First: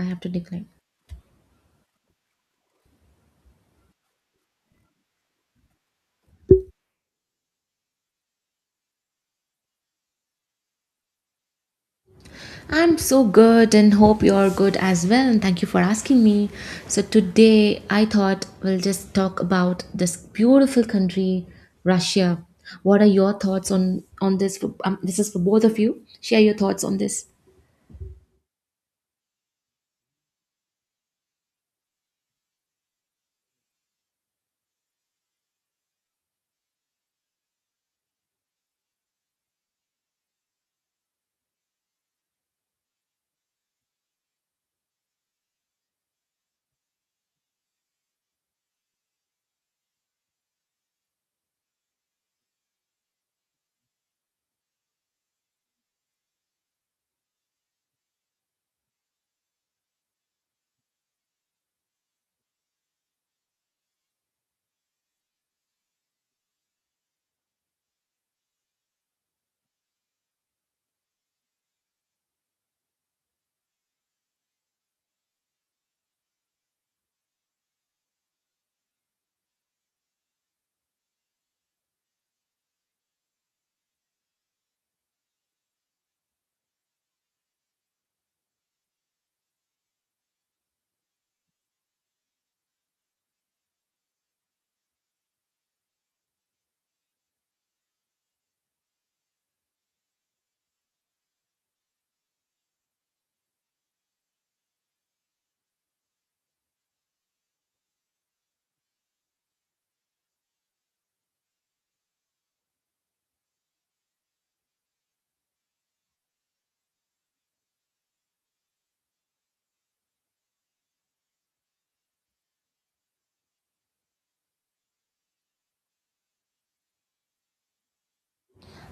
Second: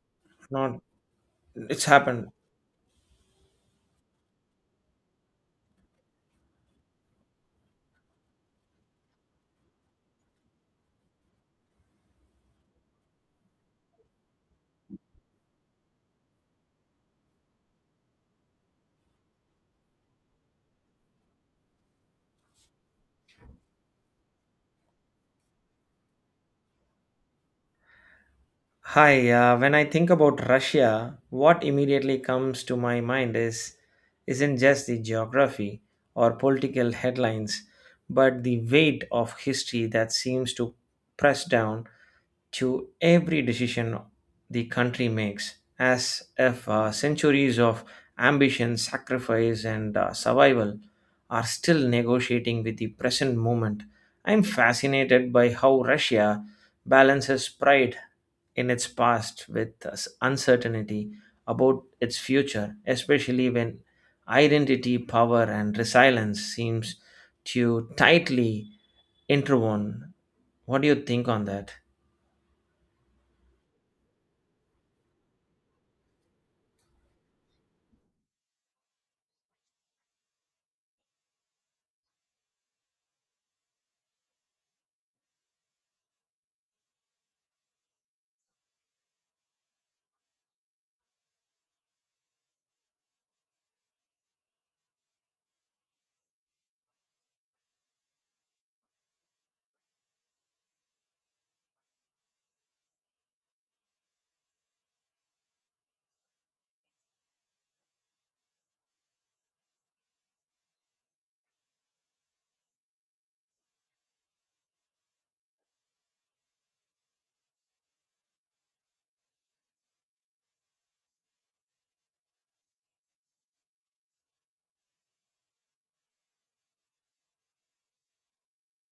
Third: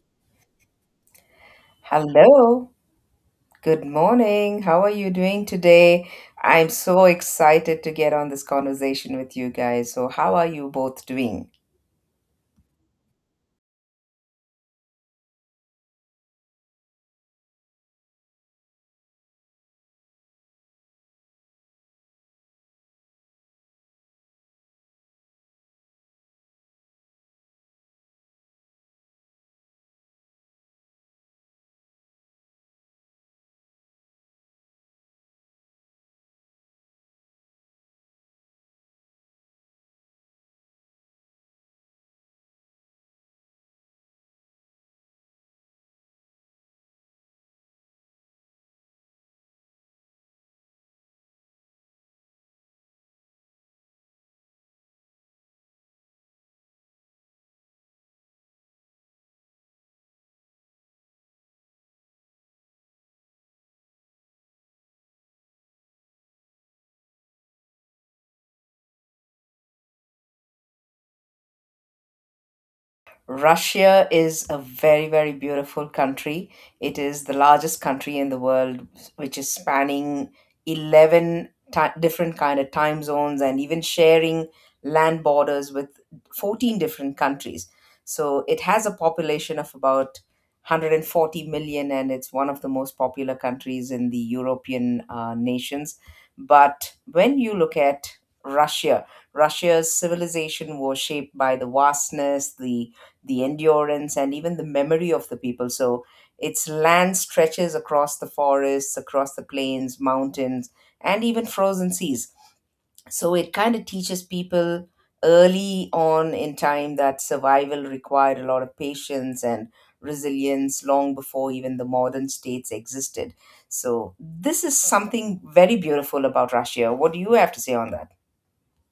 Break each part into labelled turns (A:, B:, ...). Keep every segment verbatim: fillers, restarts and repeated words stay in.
A: I have to decline.
B: Not it's happened.
C: Hello, good morning. How are you doing today? I'm so excited to get on this conversation with you guys. So, how are you both doing?
A: I'm so good and hope you're good as well. And thank you for asking me. So, today I thought we'll just talk about this beautiful country, Russia. What are your thoughts on on this? For, um, this is for both of you. Share your thoughts on this.
B: Hi, uh, when I think about Russia, what immediately comes to my mind is isn't just the geography or political headlines, but the weight of history that seems to press down to every decision the country makes, as if uh, centuries of ambition, sacrifice, and uh, survival are still negotiating with the present moment. I'm fascinated by how Russia balances pride in its past with uh, uncertainty about its future, especially when identity, power, and resilience seems to tightly interwoven. What do you think on that?
C: Russia is a very, very beautiful country. It is the largest country in the world, which is spanning eleven ti- different kind of time zones and even sharing land borders with fourteen different countries. So it has a population of about one hundred forty million, and it's one of the most popular countries in the European uh, nations. But when you look at Russia, Russia's civilization was shaped by the vastness, the the endurance and even the memory of the people. So its land stretches across the forests, across the plains, mountains, and even frozen seas. So it kind of teaches people early on in time that survival required a lot of patience and resilience long before even the modern states existed. So this is something very beautiful about Russia. What do you have to say on that?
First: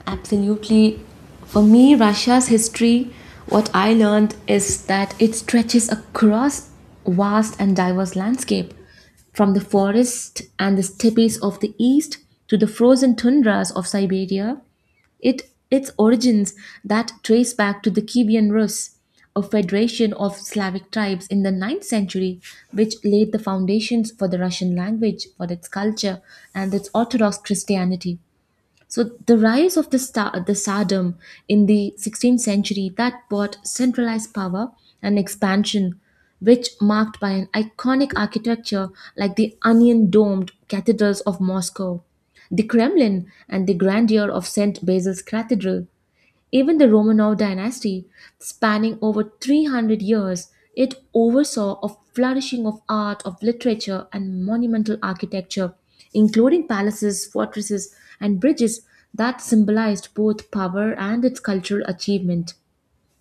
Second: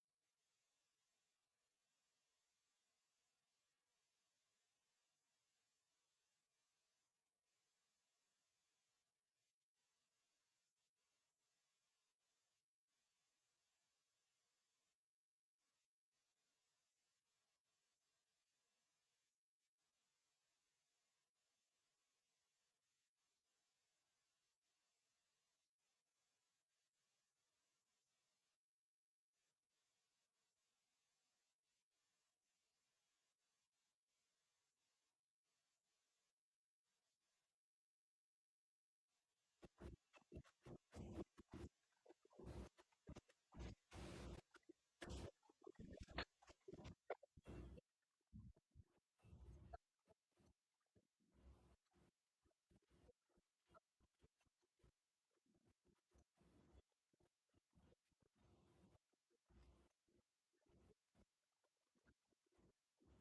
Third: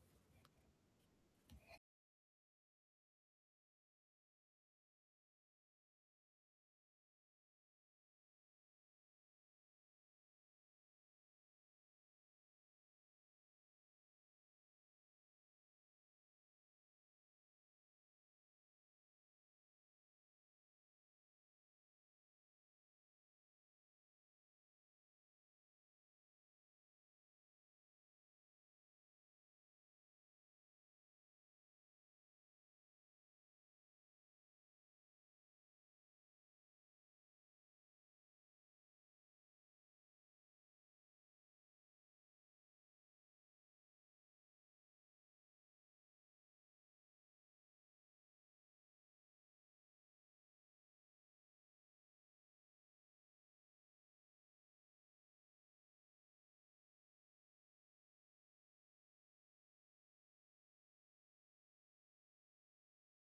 A: Absolutely. For me, Russia's history, what I learned is that it stretches across vast and diverse landscape, from the forests and the steppes of the east to the frozen tundras of Siberia. It its origins that trace back to the Kievan Rus, a federation of Slavic tribes in the ninth century, which laid the foundations for the Russian language, for its culture, and its Orthodox Christianity. So the rise of the sta- the Tsardom in the sixteenth century that brought centralized power and expansion, which marked by an iconic architecture like the onion-domed cathedrals of Moscow, the Kremlin, and the grandeur of Saint Basil's Cathedral. Even the Romanov dynasty, spanning over three hundred years, it oversaw a flourishing of art, of literature, and monumental architecture, including palaces, fortresses, and bridges that symbolized both power and its cultural achievement.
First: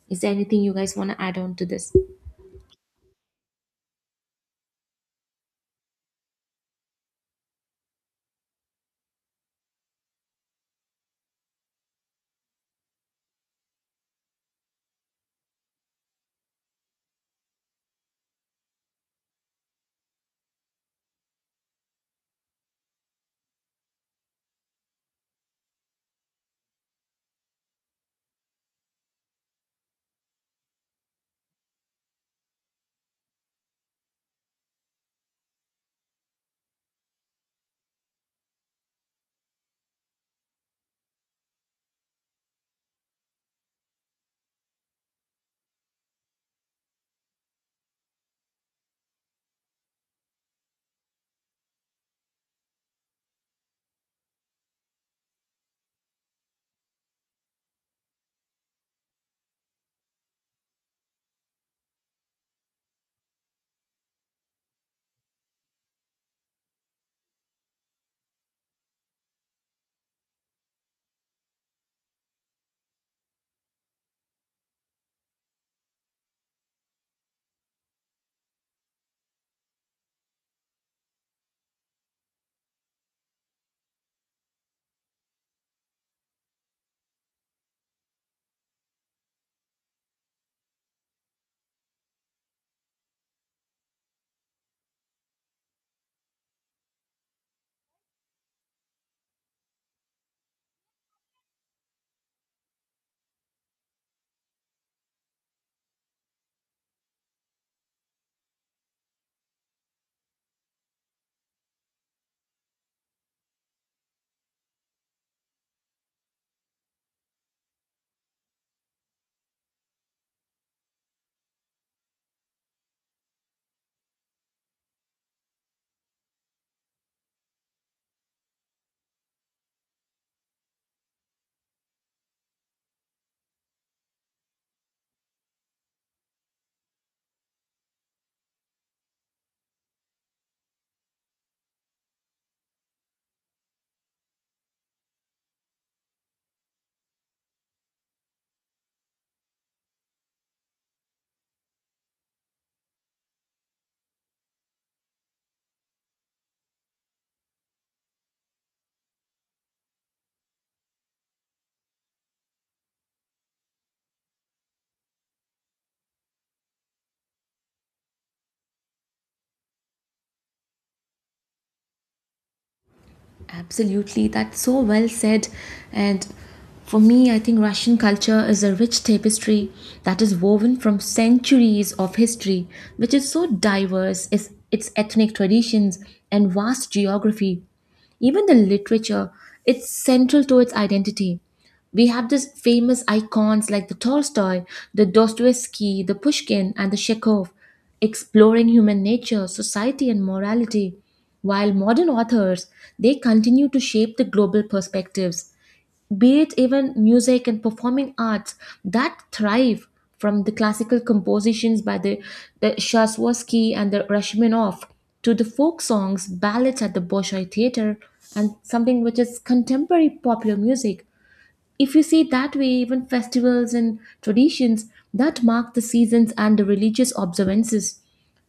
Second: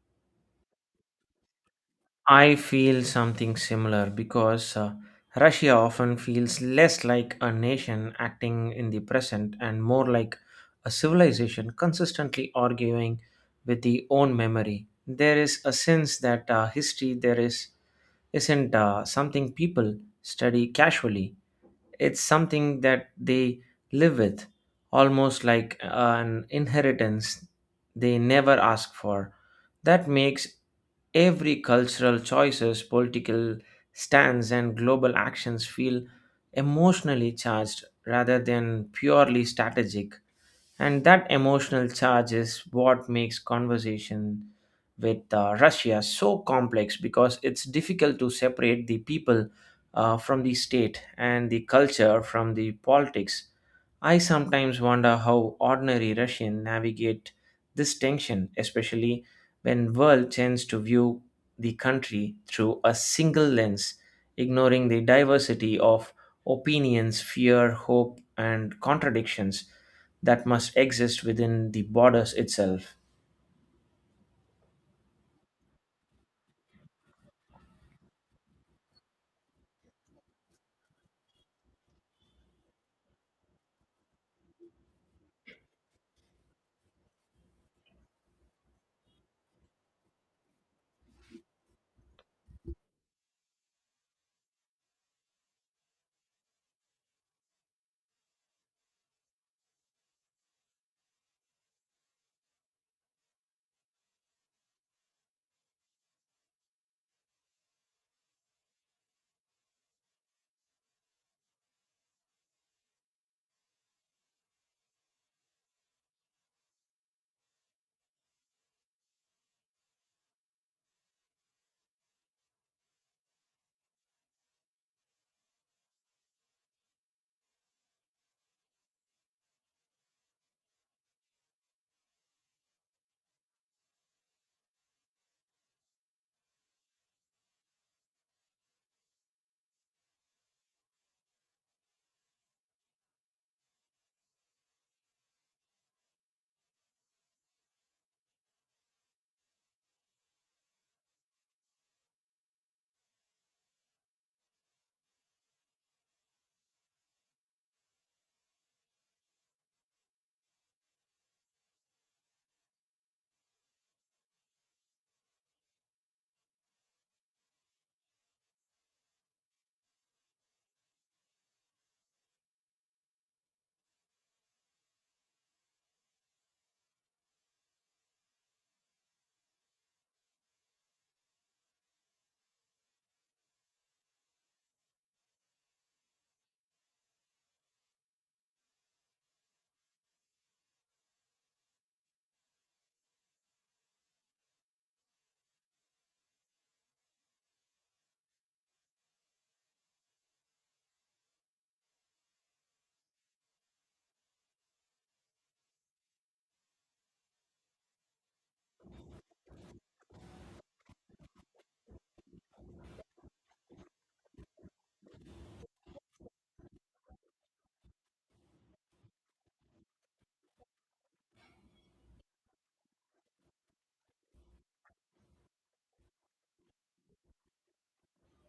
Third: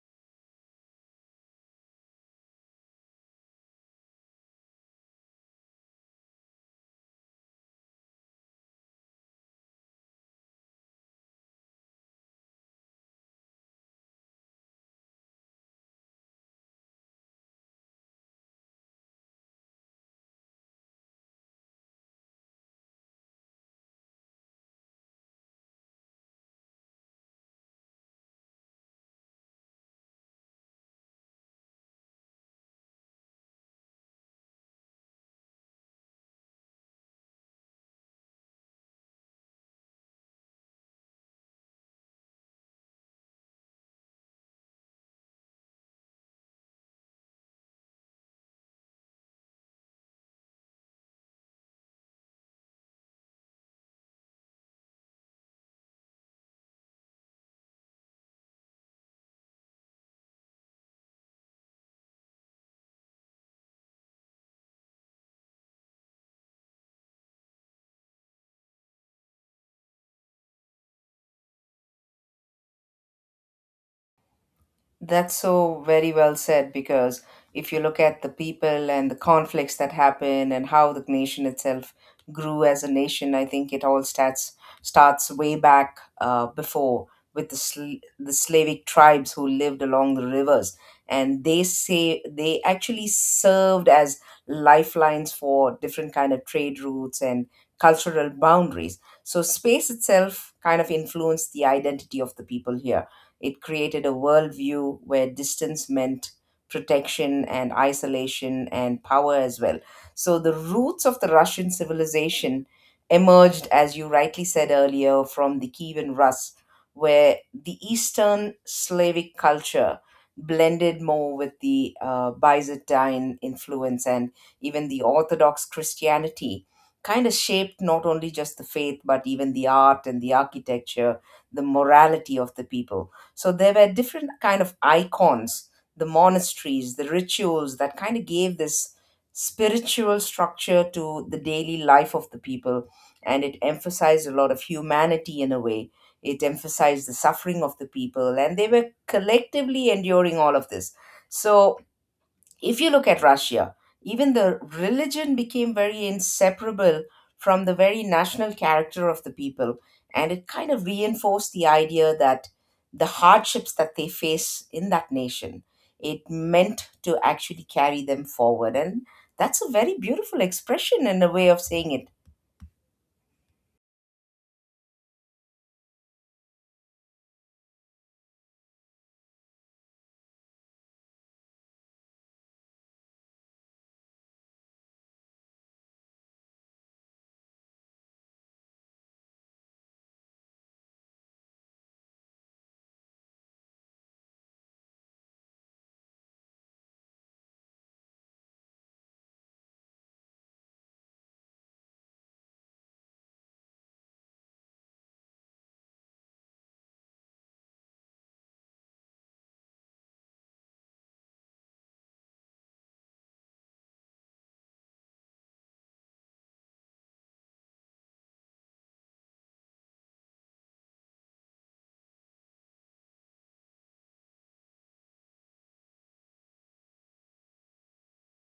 A: Is there anything you guys want to add on to this?
B: I feel something similar because uh, Russia often feels less like a nation acting in the present and more like a civilization consistently arguing with the own memory. There is a sense that uh, history there is isn't uh, something people study casually, it's something that they live with, almost like an inheritance they never ask for. That makes every cultural choices, political stance, and global actions feel emotionally charged rather than purely strategic. And that emotional charge is what makes conversation with uh, Russia so complex because it's difficult to separate the people uh, from the state and the culture from the politics. I sometimes wonder how ordinary Russians navigate this tension, especially when world tends to view the country through a single lens, ignoring the diversity of opinions, fear, hope, and contradictions that must exist within the borders itself.
C: That's so very well said, because if you look at the people and the conflicts that happen and how the nation itself grew as a nation, I think it all starts starts way back uh, before with the sl- the Slavic tribes who lived along the rivers, and they say they actually served as lifelines for different kind of trade routes and cultural boundaries. So space itself kind of influenced the identity of the people here. It created a worldview where distance meant protection and isolation and power as well. So the roots of the Russian civilization emerged, as you rightly said earlier, from the Kievan Rus, where the Eastern Slavic culture blended more with the uh, Byzantine influence, and even the Orthodox Christianity kind of shaped not only just the faith but even the art and the architecture, the morality of the people. So there were different kind of icons, the monasteries, the rituals that kind of gave this spiritual structure to the daily life of the people, and it emphasized a lot of humanity. In a way, it emphasized the suffering of the people, and they were collectively enduring all of this. So if you look at Russia, even the religion became very inseparable from the very national character of the people. And it kind of reinforced the idea that the hardships that they face in that nation, it meant to actually carry them forward. And that's a very beautiful expression and a way of saying it.
A: Absolutely, that's so well said. And for me, I think Russian culture is a rich tapestry that is woven from centuries of history, which is so diverse, is its ethnic traditions and vast geography. Even the literature, it's central to its identity. We have these famous icons like the Tolstoy, the Dostoevsky, the Pushkin, and the Chekhov exploring human nature, society, and morality. While modern authors, they continue to shape the global perspectives, be it even music and performing arts that thrive from the classical compositions by the, the Shaswatsky and the Rachmaninoff to the folk songs, ballads at the Bolshoi Theater, and something which is contemporary popular music if you see that way, even festivals and traditions that mark the seasons and the religious observances.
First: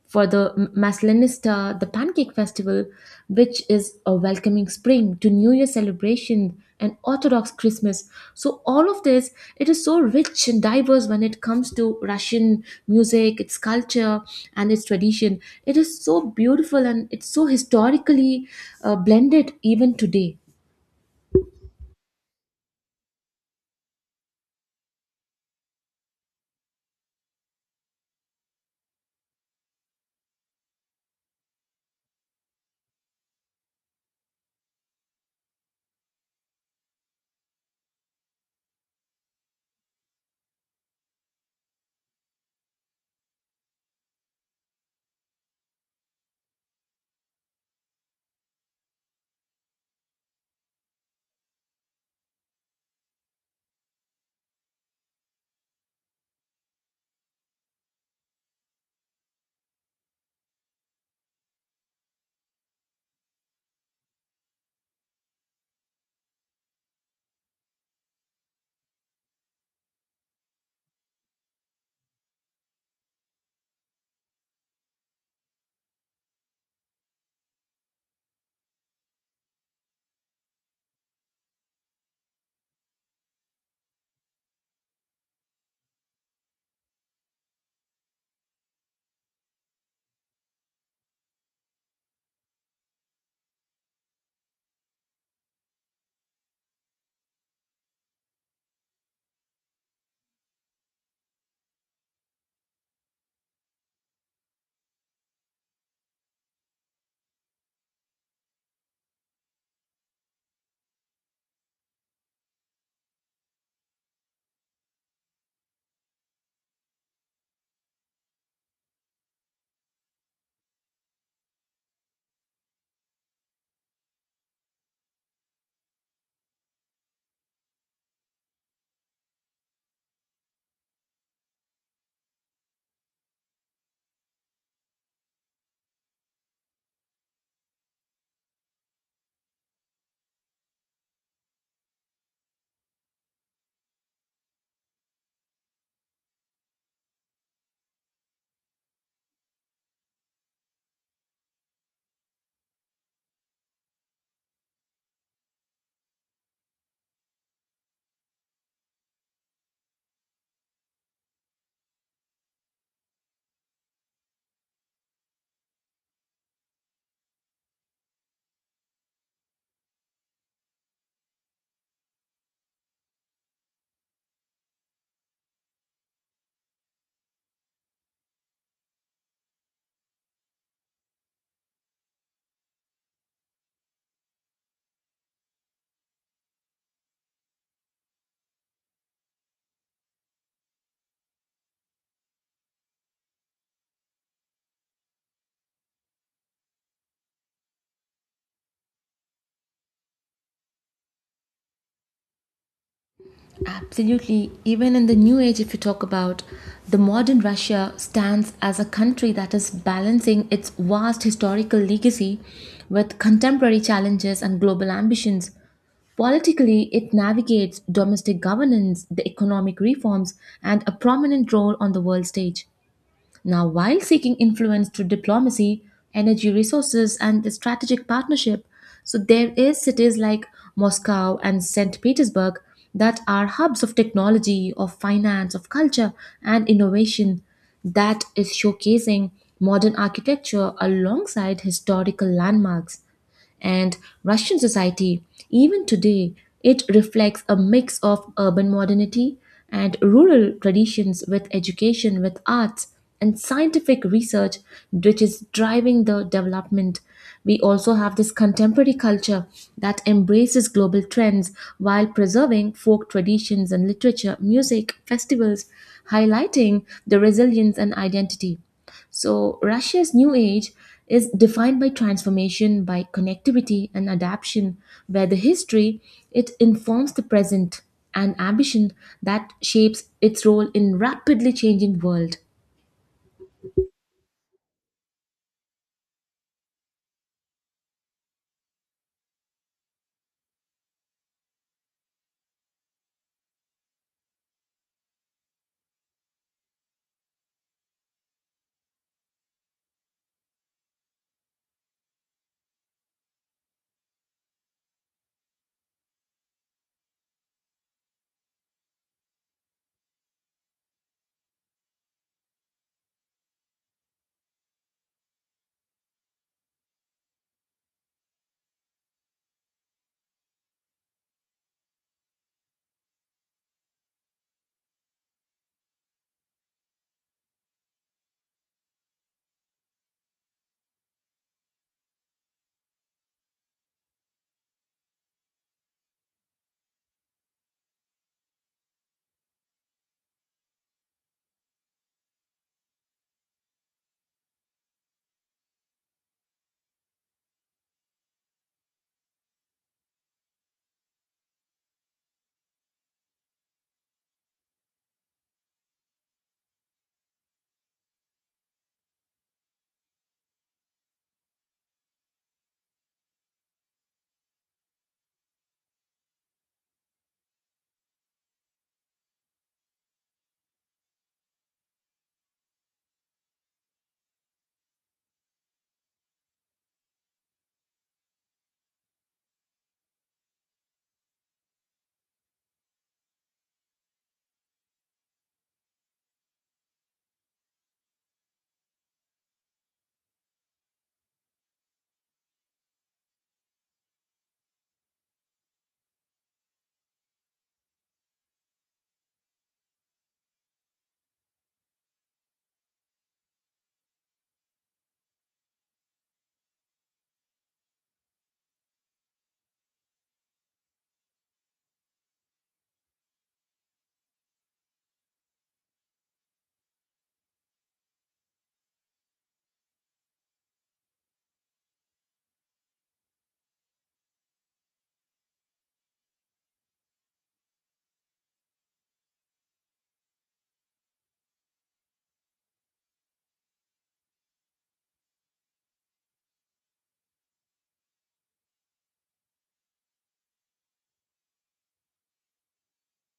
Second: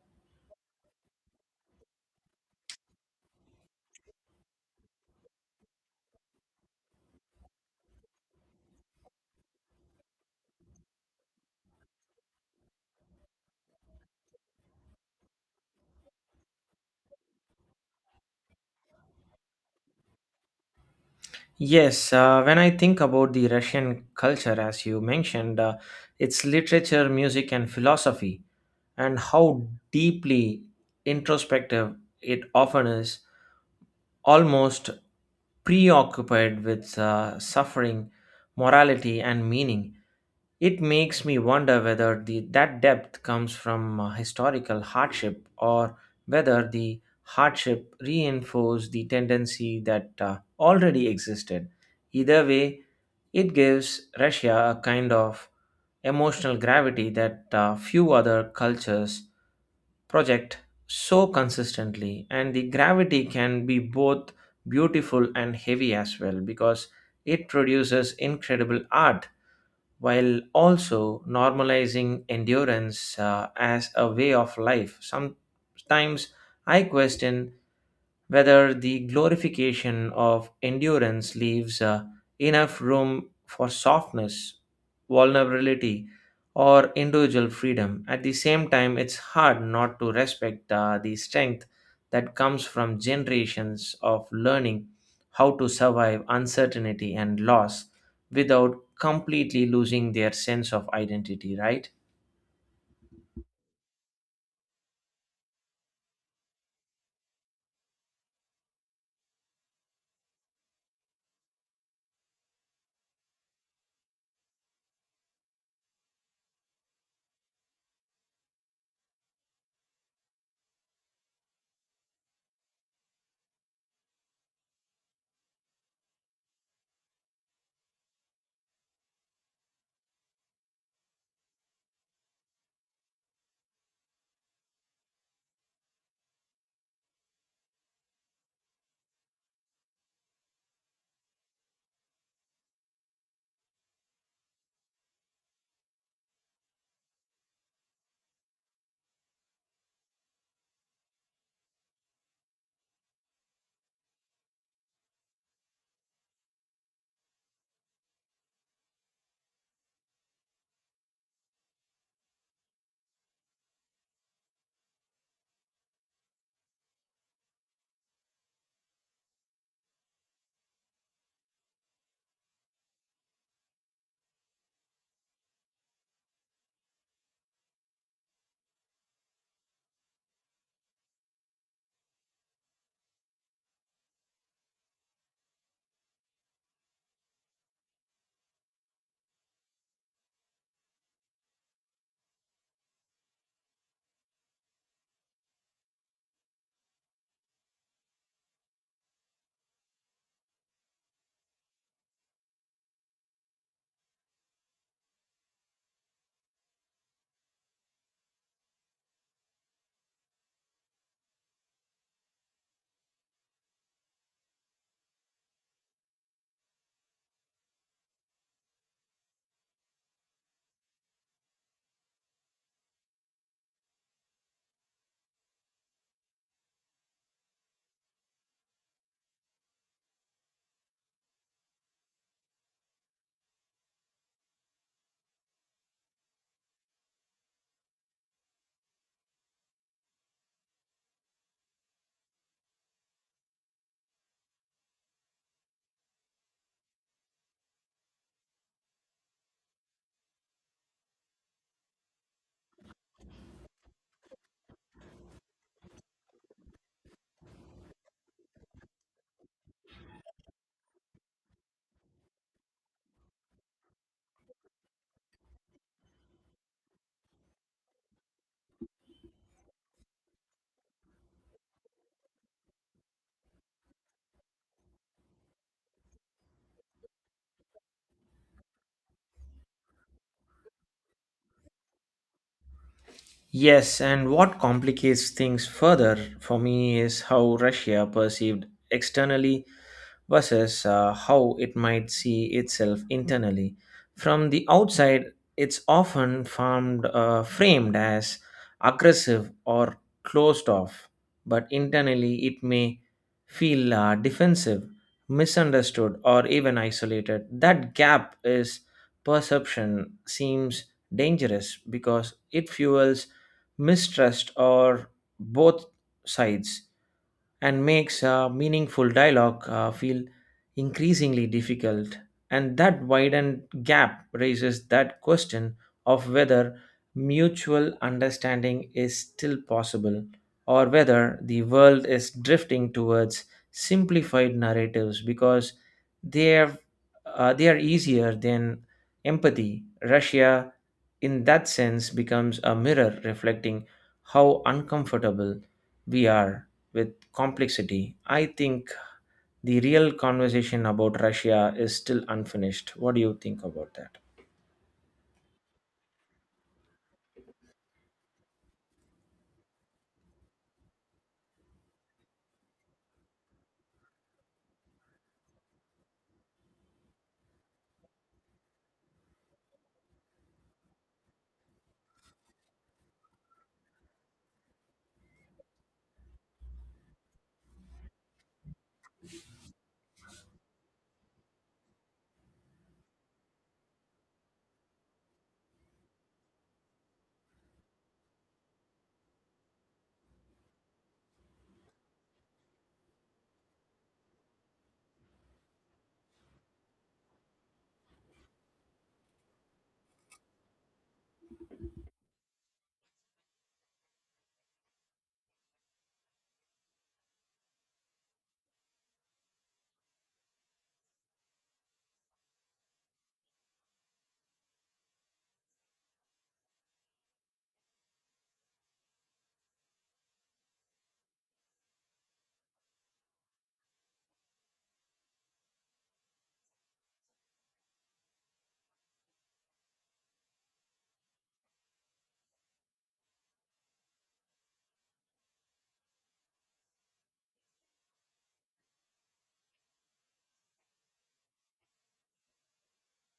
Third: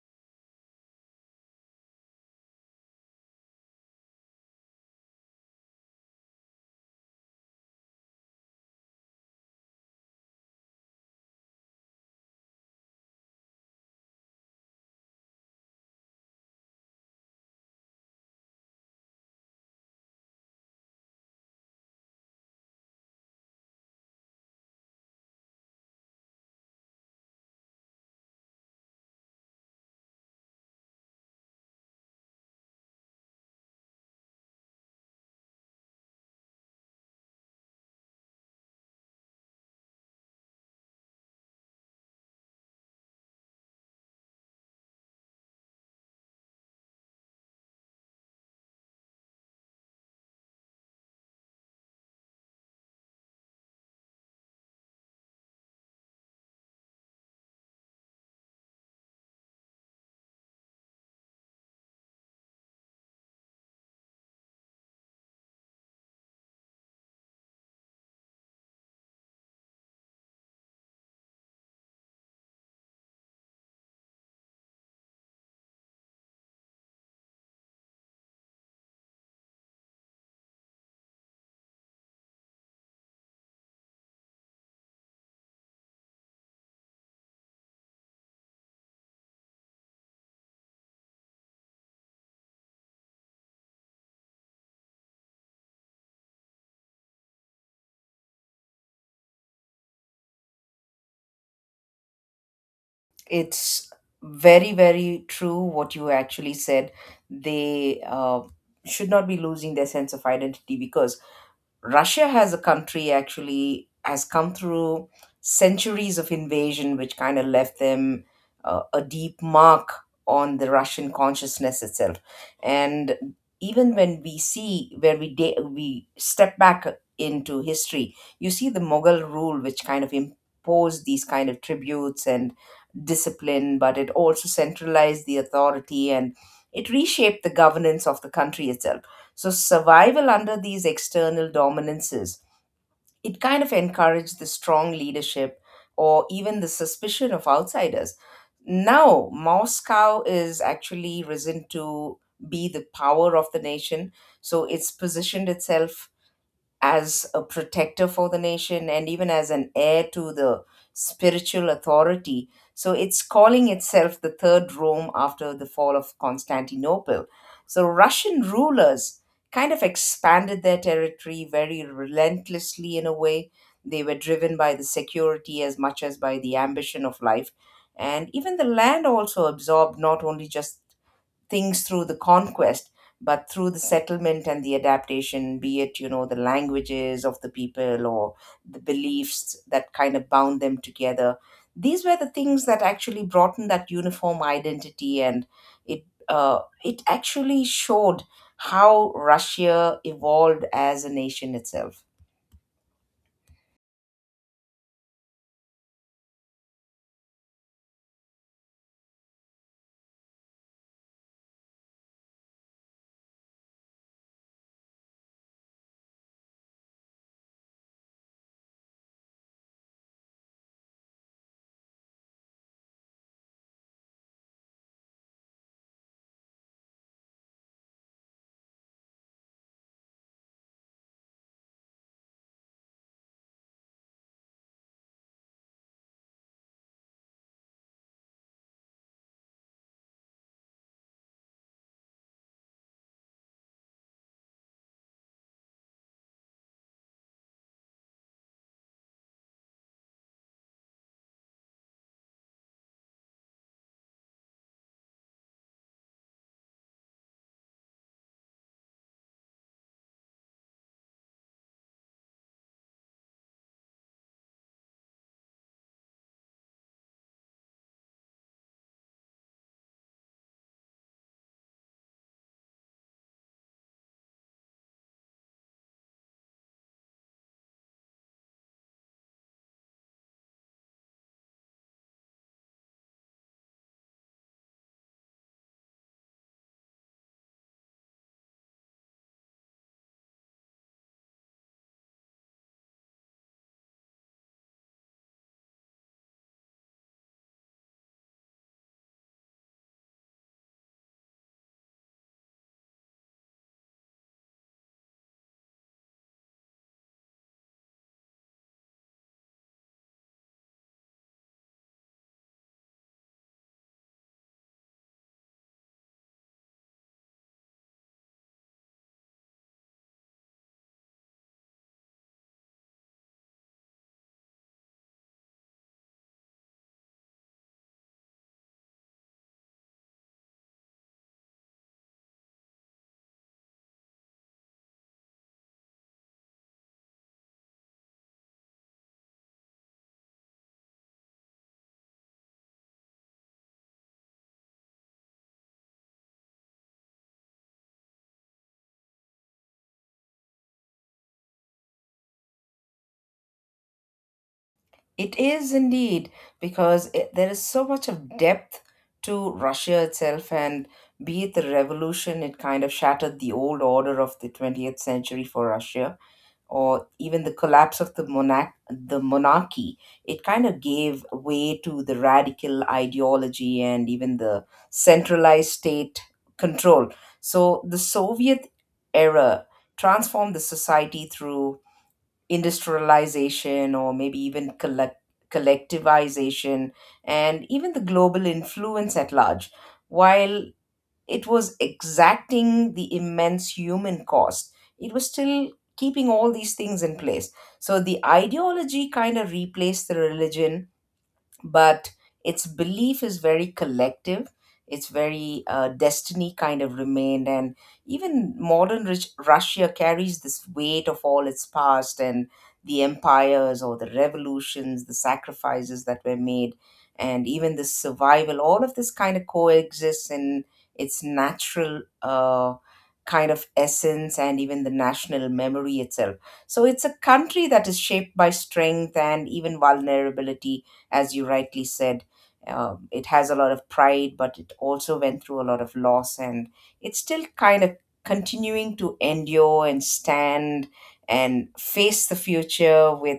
A: For the M- Maslenista, the Pancake Festival, which is a welcoming spring to New Year celebration and Orthodox Christmas. So all of this, it is so rich and diverse when it comes to Russian music, its culture and its tradition. It is so beautiful and it's so historically uh, blended even today.
B: Yes, uh, when I think about the Russian culture, as you mentioned, uh, its literature, music, and philosophy, and how deeply introspective it often is, almost preoccupied with uh, suffering, morality, and meaning. It makes me wonder whether the, that depth comes from uh, historical hardship or whether the hardship reinforced the tendency that uh, already existed. Either way, it gives Russia a kind of emotional gravity that uh, few other cultures project so consistently, and the gravity can be both beautiful and heavy as well because it produces incredible art while also normalizing endurance uh, as a way of life. Sometimes I question whether the glorification of endurance leaves uh, enough room for softness, vulnerability, or individual freedom. At the same time, it's hard not to respect uh, the strength that comes from generations of learning how to survive uncertainty and loss without completely losing their sense of identity, right?
C: It's very, very true what you actually said. They uh, should not be losing their sense of identity, because Russia has a country actually has come through centuries of invasion, which kind of left them uh, a deep mark on the Russian consciousness itself. And even when we see where we da- we step back into history, you see the Mughal rule, which kind of imposed these kind of tributes and discipline, but it also centralized the authority and it reshaped the governance of the country itself. So survival under these external dominances, it kind of encouraged the strong leadership or even the suspicion of outsiders. Now, Moscow is actually risen to be the power of the nation. So it's positioned itself as a protector for the nation and even as an heir to the spiritual authority. So it's calling itself the Third Rome after the fall of Constantinople. So Russian rulers kind of expanded their territory very relentlessly in a way. They were driven by the security as much as by the ambition of life. And even the land also absorbed not only just things through the conquest, but through the settlement and the adaptation, be it you know the languages of the people or the beliefs that kind of bound them together. These were the things that actually brought in that uniform identity, and it uh, it actually showed how russia evolved as a nation itself.
A: Absolutely. Even in the new age, if you talk about the modern Russia stands as a country that is balancing its vast historical legacy with contemporary challenges and global ambitions. Politically, it navigates domestic governance, the economic reforms, and a prominent role on the world stage. Now, while seeking influence through diplomacy, energy resources, and the strategic partnership, so there is cities like Moscow and saint Petersburg that are hubs of technology, of finance, of culture, and innovation that is showcasing modern architecture alongside historical landmarks. And Russian society, even today, it reflects a mix of urban modernity and rural traditions with education, with arts, and scientific research, which is driving the development. We also have this contemporary culture that embraces global trends while preserving folk traditions and literature, music, festivals, highlighting the resilience and identity. So, Russia's new age is defined by transformation, by connectivity and adaptation, where the history it informs the present and ambition that shapes its role in rapidly changing world.
B: Yes, and what complicates things further for me is how Russia perceived externally versus uh, how it might see itself internally. From the outside, it's often farmed, uh, framed as aggressive or closed off, but internally it may feel uh, defensive, misunderstood, or even isolated. That gap is perception seems dangerous because it fuels mistrust or both sides and makes uh, meaningful dialogue uh, feel increasingly difficult. And that widened gap raises that question of whether mutual understanding is still possible or whether the world is drifting towards simplified narratives because they are, uh, they are easier than empathy. Russia, in that sense, becomes a mirror reflecting how uncomfortable we are with complexity. I think the real conversation about Russia is still unfinished. What do you think about that?
C: It is indeed, because it, there is so much of depth to Russia itself, and be it the revolution, it kind of shattered the old order of the twentieth century for Russia, or even the collapse of the monarch, the monarchy. It kind of gave way to the radical ideology and even the centralized state control. So the Soviet era transformed the society through industrialization or maybe even collect collectivization and even the global influence at large. While it was exacting the immense human cost, it was still keeping all these things in place. So the ideology kind of replaced the religion, but its belief is very collective. It's very uh, destiny kind of remained, and even modern rich Russia carries this weight of all its past and the empires or the revolutions, the sacrifices that were made, and even the survival. All of this kind of coexists in its natural uh, kind of essence and even the national memory itself. So it's a country that is shaped by strength and even vulnerability, as you rightly said. Um, it has a lot of pride, but it also went through a lot of loss, and it's still kind of continuing to endure and stand and face the future with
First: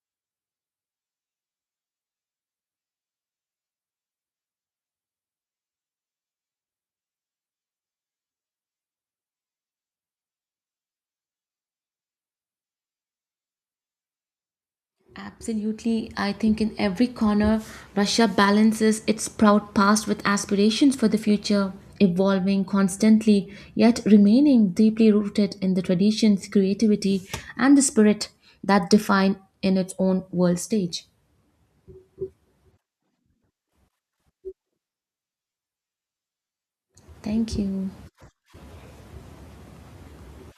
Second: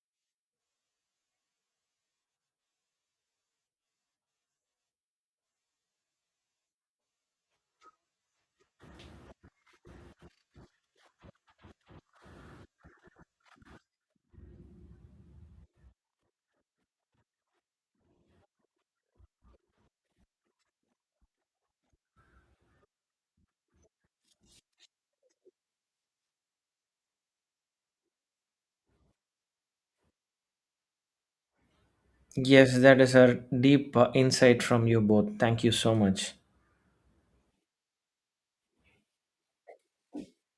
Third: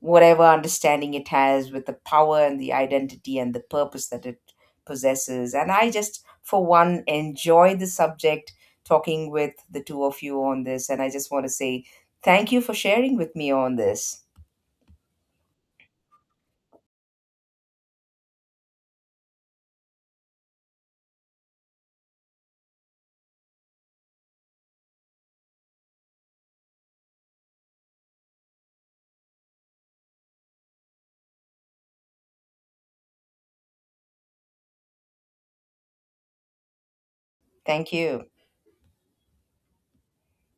C: whatever understanding it has, with the power and the identity and the purpose that it possesses. And I just, for one, enjoy the subject talking with the two of you on this, and I just want to say thank you for sharing with me on this.
A: Absolutely, I think in every corner, Russia balances its proud past with aspirations for the future, evolving constantly, yet remaining deeply rooted in the traditions, creativity, and the spirit that define in its own world stage.
B: Yes, that is a deep uh, insight from you both. Thank you so much.
A: Thank you.
C: Thank you.